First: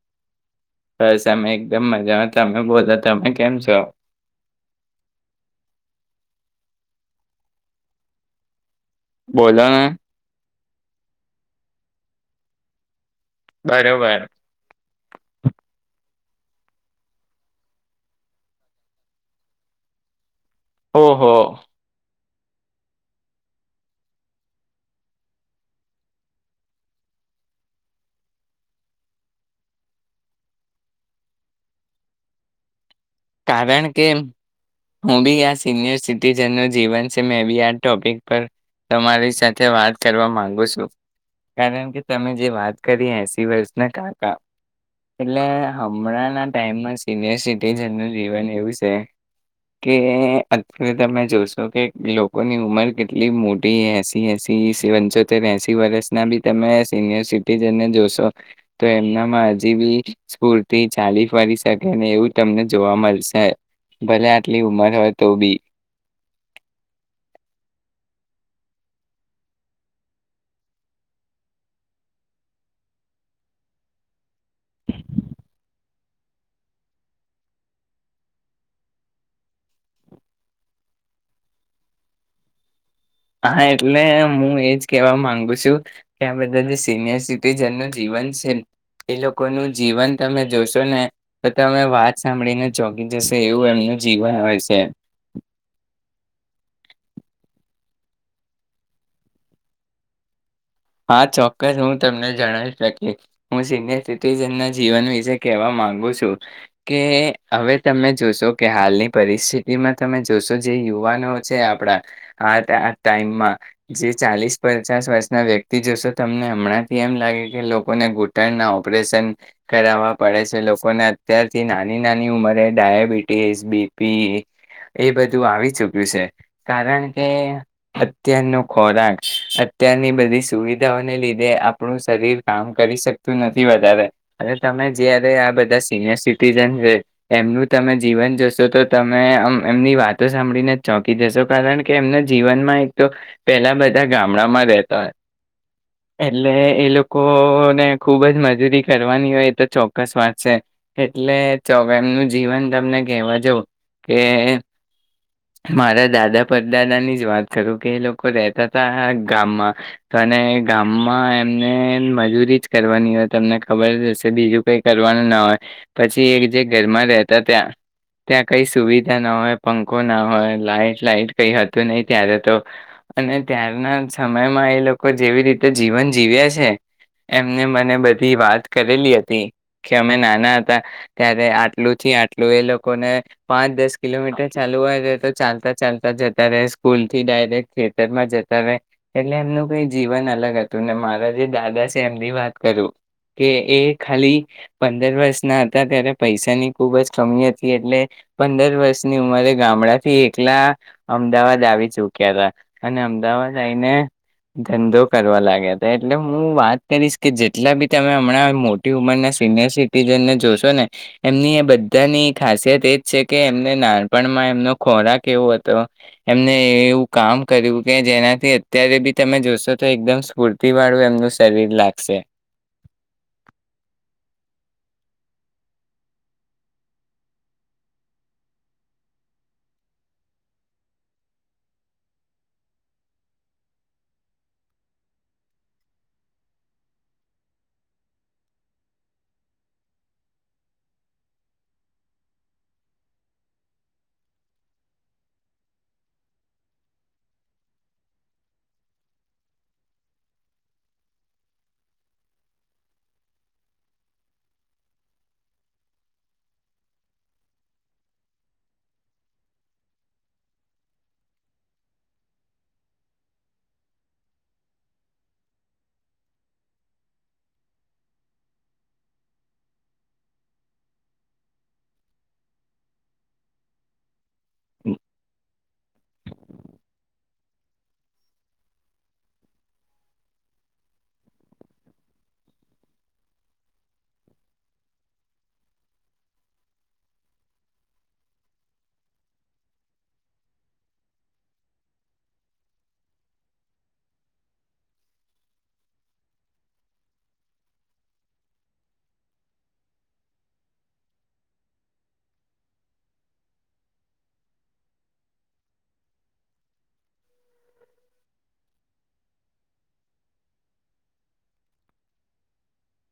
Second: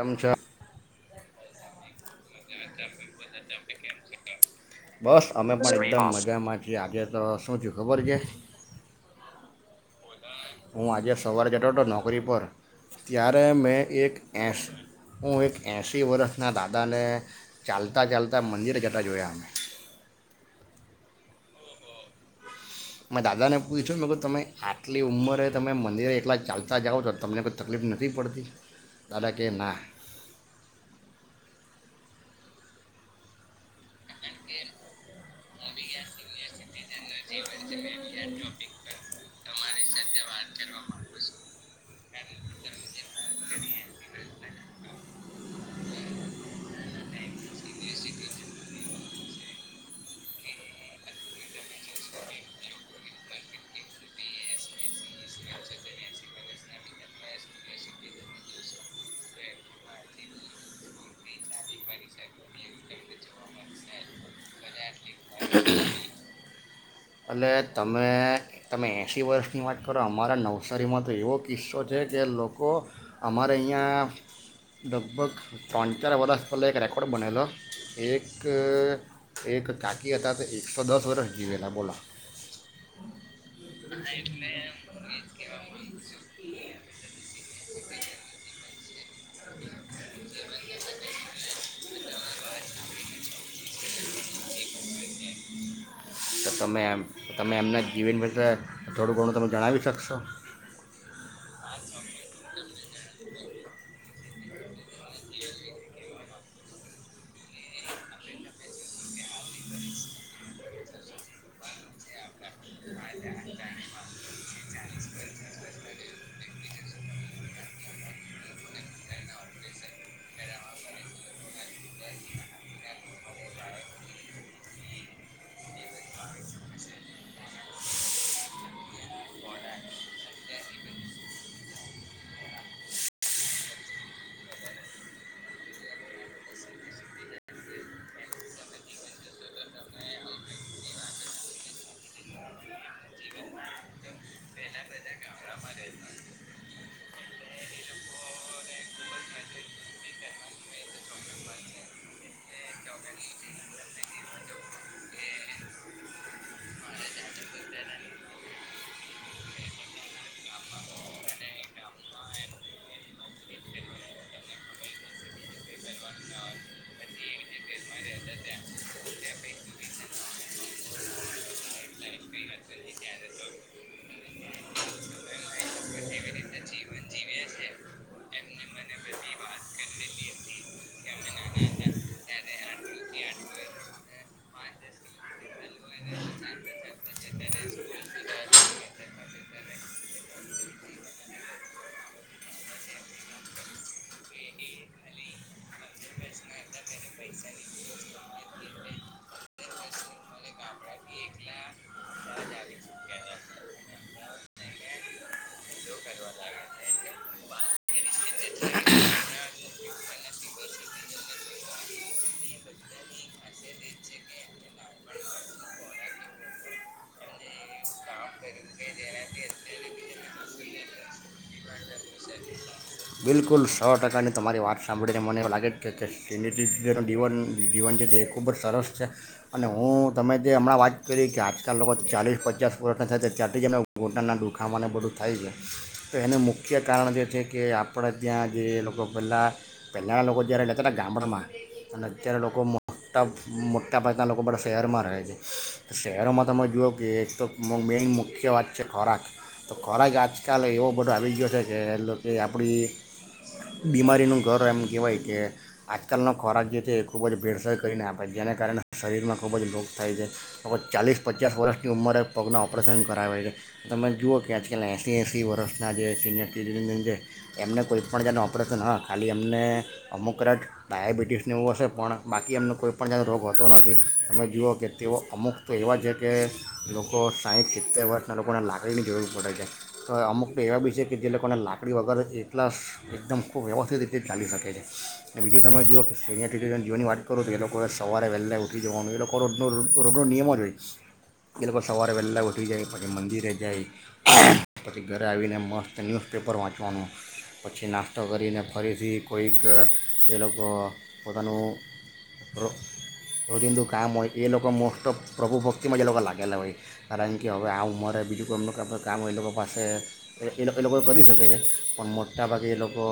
આમ ચ બસ અમે એકદમ મજામાં તમે બોલો તમે કેમ છો બસ [unintelligible] આજે તો શું થયું ખબર છે. બોલો ને હું આજે સવારે જતો હતો નોકરી પર તિય્યારે મેં એક બરોબર એશ હું એક એંશી વર્ષના દાદાને ચાલતા ચાલતા મંદિરે જતા જોયા અમે ઓહો મેં દાદાને પૂછ્યું મે તમે આટલી ઉંમરે તમે મંદિરે એકલા ચાલતા જાઓ છો તમને કોઈ તકલીફ નથી પડતી દાદા કે‌ કારણ કે હું બી આ સિનિયર સિટીજન નુ જીવન મે બી આ ટોપિક પર તમારી સાથે વાત કરવા માંગુ છું કારણ કે તમે જે વાત કરી એસી વર્ષના કાકા એટલે હમણાંના ટાઈમમાં સિનિયર સિટીઝન જીવન એવું છે કે અત્યારે તમે જોશો કે લોકોની ઉંમર કેટલી મોટી એસી એસી પંચોતેર એસી વર્ષના બી તમે સિનિયર સિટીજનને જોશો તો એમનામાં હજી બી સ્કૂર્તિ ચાલી ફરી શકે એવું તમને જોવા મલશે ભલે આટલી ઉંમર હોય તો બી એટલે તમે તમે એંશી વર્ષની વાત કરો અમારા નવસારીમાં તો એવો કિસ્સો છે કે લોકો અમારે અહીંયા લગભગ ત્રણ ચાર વરષ પહેલા એક રેકોર્ડ બનેલો એક એક કાકી હતા તો એકસો દસ વરષ જીવેલા બોલા હા એટલે હું એજ કેવા માંગુ છું કે આ બધા જે સિનિયર સિટીજન નું જીવન છે. એ લોકો નું જીવન તમે જોશો ને તો તમે વા સાંભળીને ચોકી જશે એવું એમનું જીવન હોય છે. તો તમે એમ તમે એમના જીવન વિશે થોડું ઘણું તમે જણાવી શકશો. હા ચોક્કસ હું તમને જણાવી શકી હું સિનિયર સિટીઝન ના જીવન વિશે કહેવા માંગુ છું કે હવે તમે જોશો કે હાલની પરિસ્થિતિમાં તમે જોશો જે યુવાનો છે આપણ આ ટાઈમા જે ચાલીસ પંચાસ વર્ષના વ્યક તી જોશો તમને હમણાંથી એમ લાગે કે લોકોને ઘૂંટણના ઓપરેશન કરાવવા પડે છે લોકોને અત્યારથી નાની નાની ઉંમરે ડાયાબિટીસ બીપી એ બધું આવી ચૂક્યું છે કારણ કે અત્યારનો ખોરાક અત્યારની બધી સુવિધાઓને લીધે આપણું શરીર કામ કરી શકતું નથી વધારે અને તમે જયારે આ બધા સિનિયર સિટીઝન છે એમનું તમે જીવન જશો તો તમેમ એમની વાતો સાંભળીને જ ચોંકી જશો કારણ કે એમના જીવનમાં એક તો પેલા બધા ગામડામાં રહેતા હોય એટલે એ લોકોને ખુબ જ મજૂરી કરવાની હોય એ તો ચોક્કસ વાત છે એટલે એમનું જીવન તમને કહેવા જવં કે મારા દાદા પરદાદાની જ વાત કરું કે એ લોકો રેતા હતા ગામમાં તો ગામમાં એમને મજૂરી જ કરવાની હોય તમને ખબર જ હશે બીજું કઈ કરવાનું ના હોય પછી એક જે ઘરમાં રહેતા ત્યાં ત્યાં કઈ સુવિધા ના હોય પંખો ના હોય લાાઈટ લાઈટ કઈ હતું નહી ત્યારે તો અને ત્યારના સમયમાં એ લો કો જેવી રીતે જીવન જીવ્યા છે એમને મને બધી વાત કરેલી હતી કે અમે નાના હતા ત્યારે આટલું થી આટલું એ લોકોને પાંચ દસ કિલોમીટર ચાલુ હોય રહે તો ચાલતા ચાલતા જતા રહે સ્કૂલ થી ડાયરેક્ટ થિયેટર માં જતા રહે એટલે એમનું કઈ જીવન અલગ હતું ને મારા જે દાદા છે એમની વાત કરું કે એ ખાલી પંદર વર્ષ ના હતા ત્યારે પૈસાની ખુબ જ કમી હતી એટલે પંદર વર્ષની ઉંમરે ગામડાથી એકલા અમદાવાદ આવી ચુક્યા હતા અને અમદાવાદ આવીઈને ધંધો કરવા લાગ્યા હતા એટલે હું વાત કરીશ કે જેટલા બી તમે હમણાં મોટી ઉંમરના સિનિયર સિટીઝનને જોશો ને એમની એ બધાની ખાસિયત એજ છે કે એમને નાનપણમાં એમનો ખોરાક એવો હતો એમને એવું કામ કર્યું કે જેનાથી ત્યારે બી [unintelligible] એકદમ સ્ફૂર્તિ વાળું એમનું શરીર લાગશે. બિલકુલ સો ટકાની તમારી વાત સાંભળીને મને એવું લાગે છે કે સિનટીનું જીવન જીવન છે તે એ ખૂબ જ સરસ છે, અને હું તમે જે હમણાં વાત કરી કે આજકાલ લોકો ચાલીસ પચાસ વર્ષના થાય ત્યાંથી જ એમને ઘોટના દુખાવાને બધું થાય છે, તો એનું મુખ્ય કારણ જે છે કે આપ આપણે ત્યાં જે લોકો પહેલાં, પહેલાંના લોકો જ્યારે રહેેતા ને ગામડામાં અને અત્યારે લોકો મોટા મોટા ભાગના લોકો બધા શહેરમાં રહે છે, શહેરોમાં તમે જોઓ કે એક તો મેઇન મુખ્ય વાત છે ખોરાક તો ખોરાક આજકાલ એવો બધો આવી ગયો છે કે એ આપણી, બીમારીનું ઘર એમ કહેવાય કે, આજકાલનો ખોરાક જે છે એ ખૂબ જ ભેળસળ કરીને આપે જેને કારણે શરીરમાં ખૂબ જ રોગ થાય છે, લગગ ચાલીસ પચાસ વર્ષની ઉંમરે પગના ઓપરેશન કરાવે છે, તમે જુઓ કે આજકાલના એંસીી એંસી વર્ષના જે સિનિયર સિટીઝનન છે. એમને કોઈપણ જાનું ઓપરેશન હ ખાલી એમને અમુક કદાચ ડાયાબિટીસનું એવું હશે પણ બાકી એમનો કોઈપણ જાનો રોગ હોતો નથી, તમે જુઓ કે તેઓ અમુક તો એવા છે કે, લોકો સાહીઠ સિત્તેર વર્ષના લોકોને લાકડીની જરૂર પડે છે, તો અમુક તો એવા બી છે કે જે લોકોને લાકડી વગર એ કલાસ એકદમ ખૂબ વ્યવસ્થિત રીતે ચાલી શકે છે, અને બીજું તમે જુઓ કે સિનિયર સીટીઝન જોવાની વાત કરો તો એ લોકોએ સવારે વહેલા ઉઠી જવાનું એ લોકો રોડનો રોડનો નિયમો જ હોય, એ લોકો સવારે વહેલા ઉઠી જાય પછી મંદિરે જાય, પછી ઘરે આવીને મસ્ત ન્યૂઝપેપર વાંચવાનું. પછી નાસ્તો કરીને ફરીથી કોઈક એ લોકો પોતાનું રોજિંદુ કામ હોય એ લોકો મોસ્ટ ઓફ પ્રભુ ભક્તિમાં એ લોકો લાગેલા હોય, કારણ કે હવે આ ઉંમરે બીજું કોઈ એમ કામ એ લોકો પાસે એ એ લોકો કરી શકે છે. પણ મોટાભાગે એ લોકો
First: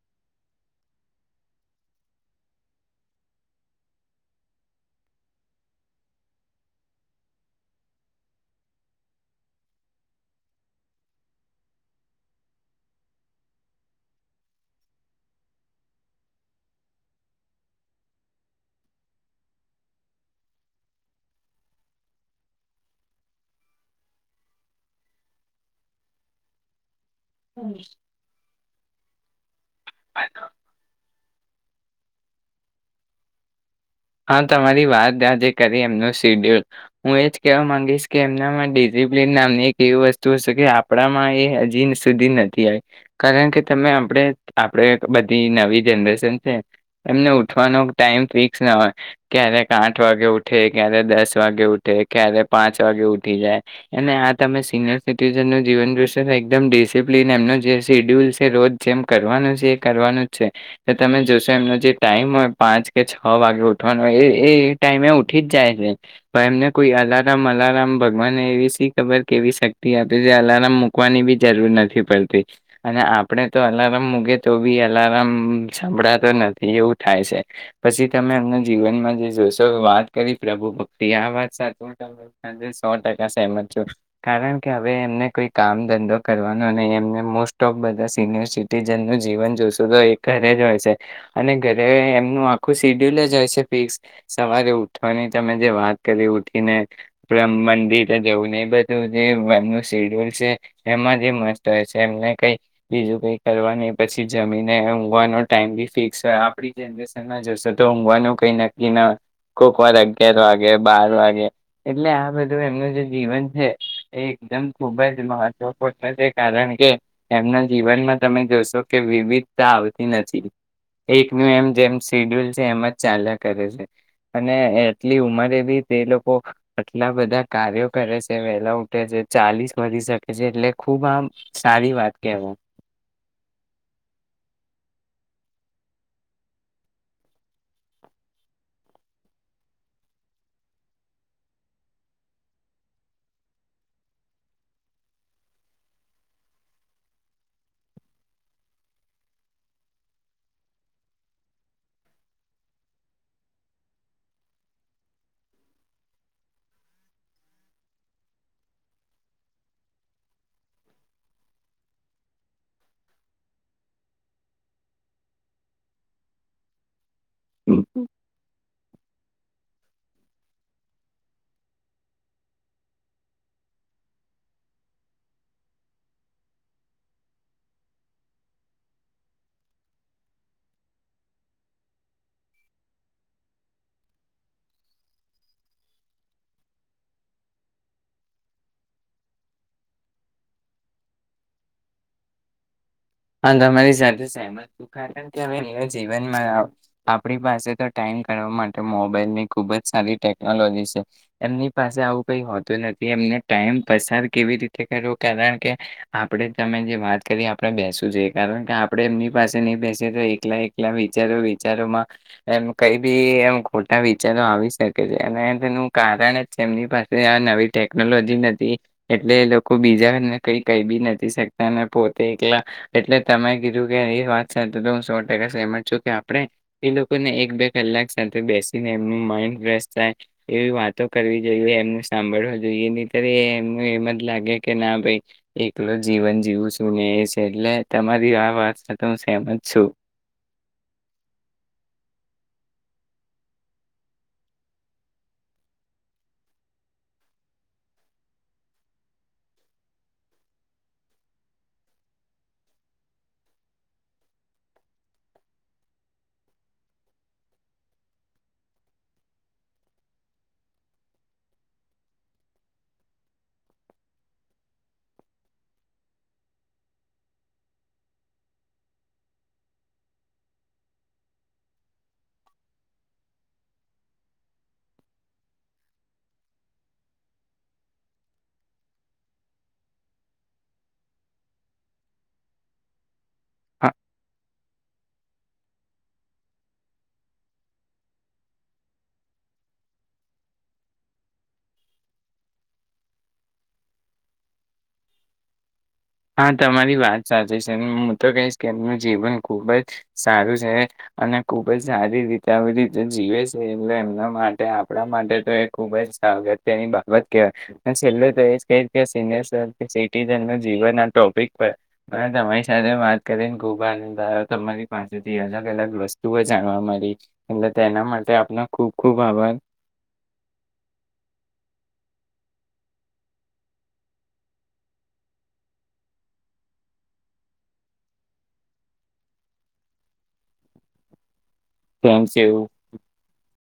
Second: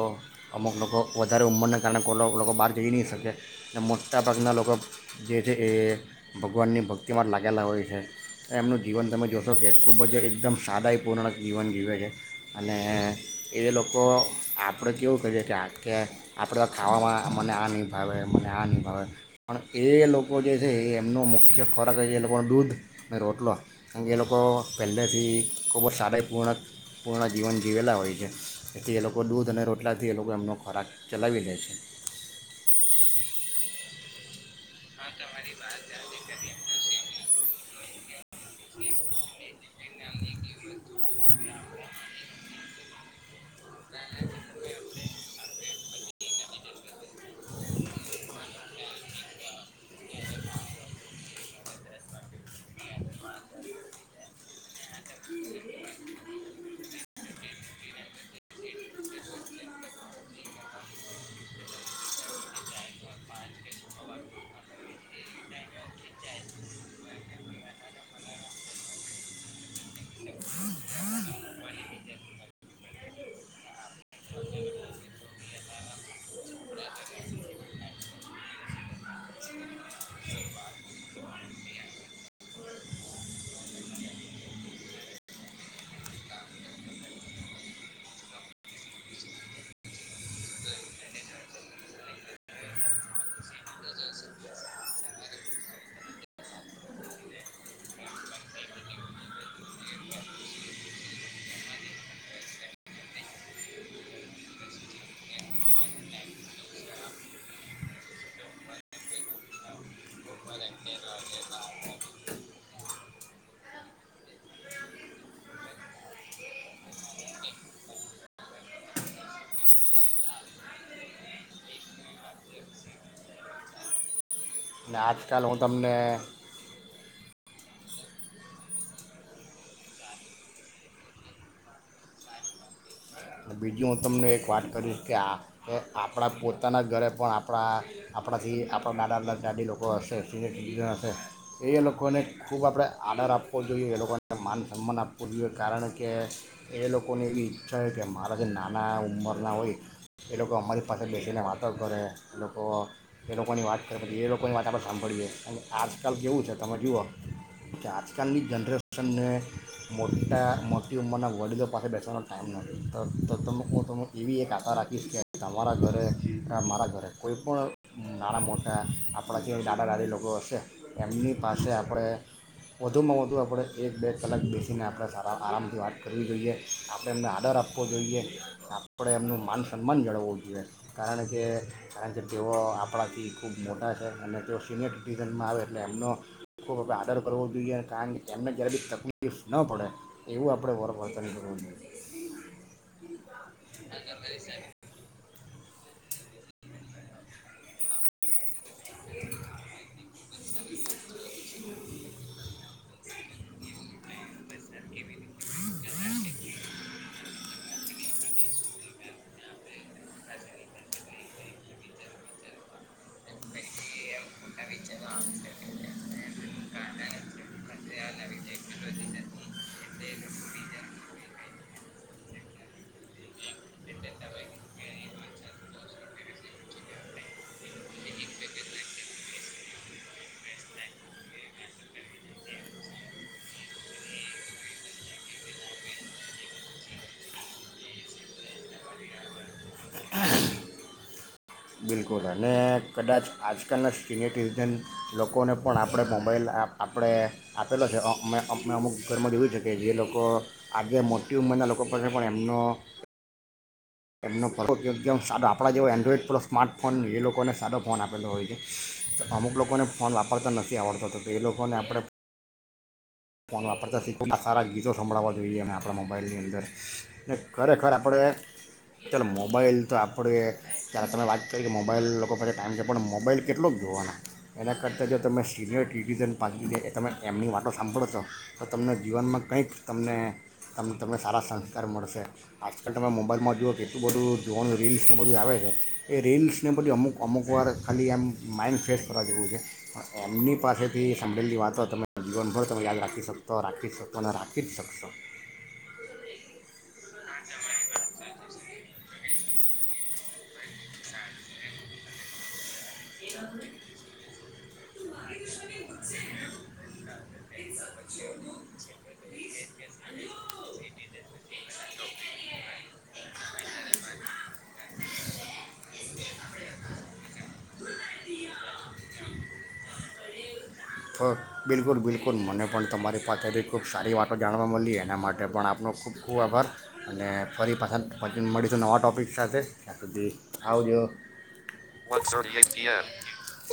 અમુક લોકો વધારે ઉંમરને કારણે કો લોકો બહાર જઈ નહીં શકે, અને મોટાભાગના લોકો જે છે એ ભગવાનની ભક્તિ માટે લાગેલા હોય છે, એમનું જીવન તમે જોશો કે ખૂબ જ એકદમ સાદાાઈપૂર્ણ જીવન જીવે છે, અને એ લોકો આપણે કેવું કહીએ કે કે આપણે તો ખાવામાં મને આ નહીં ભાવે મને આ નહીં ભાવે, પણ એ લોકો જે છે એ એમનો મુખ્ય ખોરાક છે એ લોકોનો દૂધ અને રોટલો કારણ કે એ લોકો પહેલેથી ખૂબ જ સારીપૂર્ણક પૂર્ણ જીવન જીવેલા હોય છે. એથી એ લોકો દૂધ અને ર એટલાંથી એ લોકો એમનો ખોરાક ચલાવી લે છે. હા. તમારી વાત આજે કરી એમનો શિડ્યુલ, હું એ કેવા માંગીશ કે એમનામાં ડિસિપ્લિન નામની એક એવી વસ્તુ હશે કે કપડામાં એ હજી સુધી નથી આવી, કારણ કે તમે આપણે આપણેે બધી નવી જરેશન છે, એમને ઉઠવાનો ટાઈમ ફિક્સ ના હોય. ક્યારેક આઠ વાગે ઉઠે ક્યારેક દસ વાગે ઉઠે ક્યારે પાંચ વાગે ઉઠી જાય, અને આ તમે સિનિયર સિટીઝનનું જીવન દશો એકદમ ડિસિપ્લિન એમનો જે શેડ્યુલ છે રોજ જેમ કરવાનો છે એ કરવાનું જ છે, તો તમે જોશો એમનો જે ટાઈમ હોય પાંચ કે છ વાગે ઉ એ ટાઈમે ઉઠી જ જાય છે, પણ એમને કોઈ અલારમ અલારમ ભગવાનને એવી સી ખબર કે એવી શક્તિ આપે છે અલાર્મ મૂકવાની બી જરૂર નથી પડતી, અને આપણે તો અલાર્મ મૂકે તો બી અલાર્મ સંભળાતો નથી એવું થાય છે, પછી તમે અ જીવનમાં જે જોશો વાત કરી પ્રભુ ભક્તિ આ વાત સાથે હું ત સો ટકા સહેમત છું, કારણ કે હવે એમને કોઈ કામ ધંધો કરવાનો નહી એમને મોસ્ટ ઓફ બધા સિનિયર સિટીજનનું જીવન જોશો તો એ ઘરે જ હોય છે, અને ઘરે એમનું આખું સિડ્યુલ જ હોય છે. સવારે ઉઠવાની તમે જે વાત કરી ઉઠીને મંદિરે જવું ને એ બધું જે એમનું શેડ્યુલ છે, એમાં જે મસ્ત હોય છે એમને કઈ બીજું કઈ કરવાનું પછી જમીને ઊઘવાનો ટાઈમ બી ફિક્સ હોય આપણી જનરેશનમાં જશો તો ઊઘવાનો કઈ નક્કી ના કોક વાર અગિયાર વાગે બાર વાગે, એટલે આ બધું એમનું જે જીવન છે એ એકદમ ખુબ જ મહત્વપૂર્ણ છે કારણ કે, એમના જીવનમાં તમે જોશો કે વિવિધતા આવતી નથી, એકનું એમ જેમ શેડ્યુલ છે એમ જ ચાલ્યા કરે છે. અને એટલી આજકાલ ઉંમરે હું બી તમને તે લોકો કેટલા બધા કાર્યો કરે છે વેલા ઉઠે છે ચાલીસ વધી શકે છે એટલે ખુબ આમ સારી વાત કેવું. અને બીજી હું તમને એક વાત કરીશ કે આ એ આપણા પોતાના ઘરે પણ આપણા આપણાથી આપણા દાદા દા જાાદી લોકો હશે, સિનિયર સિટીઝન હશે એ લોકોને ખૂબ આપણે આદર આપવો જોઈએ, એ લોકોને માન સન્માન આપવો જોઈએ કારણ કે, એ લોકોને એવી ઈચ્છા છે કે મારા જે નાના ઉંમરના હોય, એ લોકો અમારી પાસે બેસીને વાતો કરે એ લોકો એ લોકોની વાત કરે, પછી એ લોકોની વાત આપણે સાંભળીએ અને આજકાલ કેવું છે તમે જુઓ કે આજકાલની જનરેશનને મોટા મોટી ઉંમરના વડીલો પાસે બેસવાનો ટાઈમ ન તો હું તમ એવી એક આશા રાખીશ કે તમારા ઘરે મારા ઘરે કોઈ પણનો ના મો આપણા જે દાદા દાદી લોકો હશે, એમની પાસે આપણે વધુમાં વધુ આપણે એક બે કલાક બેસીને આપણે સારા આરામથી વાત કરવી જોઈએ, આપણે એમને ઓર્ડર આપવો જોઈએ, આપણે એમનું માન સન્માન જળવવું જોઈએ, કારણ કે કારણ કે તેઓ આપણાથી ખૂબ મોટા છે અને તેઓ સિનિયર સિટીઝનમાં આવે એટલે એમનો, ખૂબ આદર કરવો જોઈએ કારણ કે એમને જ્યારે બી તકલીફ ન પડે એવું આપણે વરવર્તન કરવું જોઈએ. હા તો અમારી સાથે સહમત છુ. જીવનમાં આપણી પાસે તો ટાઈમ કરવા માટે મોબાઈલ ની ખુબ જ સારી ટેક ટેલોજી છે, એમની પાસે આવું કઈ હોતું નથી એમને ટાઈમ પસાર કેવી રીતે કરવો કારણ કે, આપણે તમે જે વાત કરીએ આપણે બેસ કે આપણે એમની પાસે નહી બેસી તો એકલા એકલા વિચારો વિચારોમાં, એમ કઈ બી એમ ખોટા વિચારો આવી શકે છે અને તેનું કારણ જ છે એમની પાસે આ નવી ટેકનોલોજી નથી, એટલે એ લોકો બીજાને કઈ કઈ બી નથી શકતા અને પોતે એકલા એટલે તમે કીધું કે એ વાત સાથે તો હું સો ટકા સહેમત છું કે આપણે, એ લોકોને એક બે કલાક સાથે બેસીને એમનું માઇન્ડ ફ્રેશ થાય, એવી વાતો કરવી જોઈએ એમનું સાંભળવા જોઈએ નહી ત્યારે એમનું એમ જ લાગે કે ના ભાઈ, એકલો જીવન જીવું શું ને એ છે એટલે તમારી આ વાત તો મેં સેહમત છું. બિલકુલ. અને કદાચ આજકાલના સિનિયર સિટીઝન લોકોને પણ આપણે મોબાઈલ આપણે આપેલો છે અ અમે અમુક ઘરમાં જોવું છે કે જે લોકો આજે મોટી ઉંમરના લોકો પાસે પણ એમનો એમનો પ્રવ જેમ સાો આપણા જેવો એન્ડ્રોઈડ પ સ્માર્ટ ફોન એ લોકોને સારો ફોન આપેલો હોય છે. તો અમુક લોકોને ફોન વાપરતા નથી આવડતા. તો એ લોકોને આપણે ફોન વાપરતા શીખ સારા ગીતો સંભળાવવા જોઈએ. અ આપણા મોબાઈલની અંદર ને ખરેખર આપણે ચાલ મોબાઈલ તો આપણે ત્યારે તમે વાત કરી કે મોબાઈલ લોકો પાછી ટાઈમ છે. પણ મોબાઈલ કેટલો જ જોવાનો એના કરતાં જો તમે સિનિયર સિટીઝન પા એ તમે એમની વાતો. સાંભળો છો તો તમને જીવનમાં કંઈક તમને તમ તમને સારા સંસ્કાર મળશે. આજકાલ તમે મોબાઈલ [unintelligible] જોવાનું રીલ્સને બધું આવે છે. એ રીલ્સને બધું અમુક અમુક વાર ખાલી એમ માઇન્ડ ફ્રેશ કરવા જેવું છે. પણ એમની પાસેથી સંભળેલી વાતો તમે જીવનભર. યાદ રાખી શકતો. રાખી શકતો અનેને રાખી જ શકશ. હા તમારી વાત સાચી છે. હું તો કહીશ કે એમનું જીવન ખુબ જ સારું છે. અને ખુબ જ સારી રીતે બધી. જે જીવે છે. એટલે એમના માટે આપ. આપ માટે તો એ ખુબ જ સાગત્યની બાબત કહેવાય. છેલ્લે તો એ કેહ છે સિનિયર સિટીઝન જીવનના ટોપિક પર તમારી સાથે વાત કરીને ખૂબ આનંદ આવ્યો. તમારી પાસેથી અલગ અલગ વસ્તુઓ જાણવા મળી. એટ તેના માટે આપનો ખૂબ ખૂબ આભાર. તો બિલકુલ બિલકુલ. મને પણ તમારી પાસે બી ખૂબ સારી વાતો જાણવા મળી. એના માટે પણ આપનો ખૂબ ખૂબ આભાર. અને ફરી પાછળ મળીશું. નવા ટોપિક સાથે ત્યાં સુધી આવજો. Thank you [unintelligible]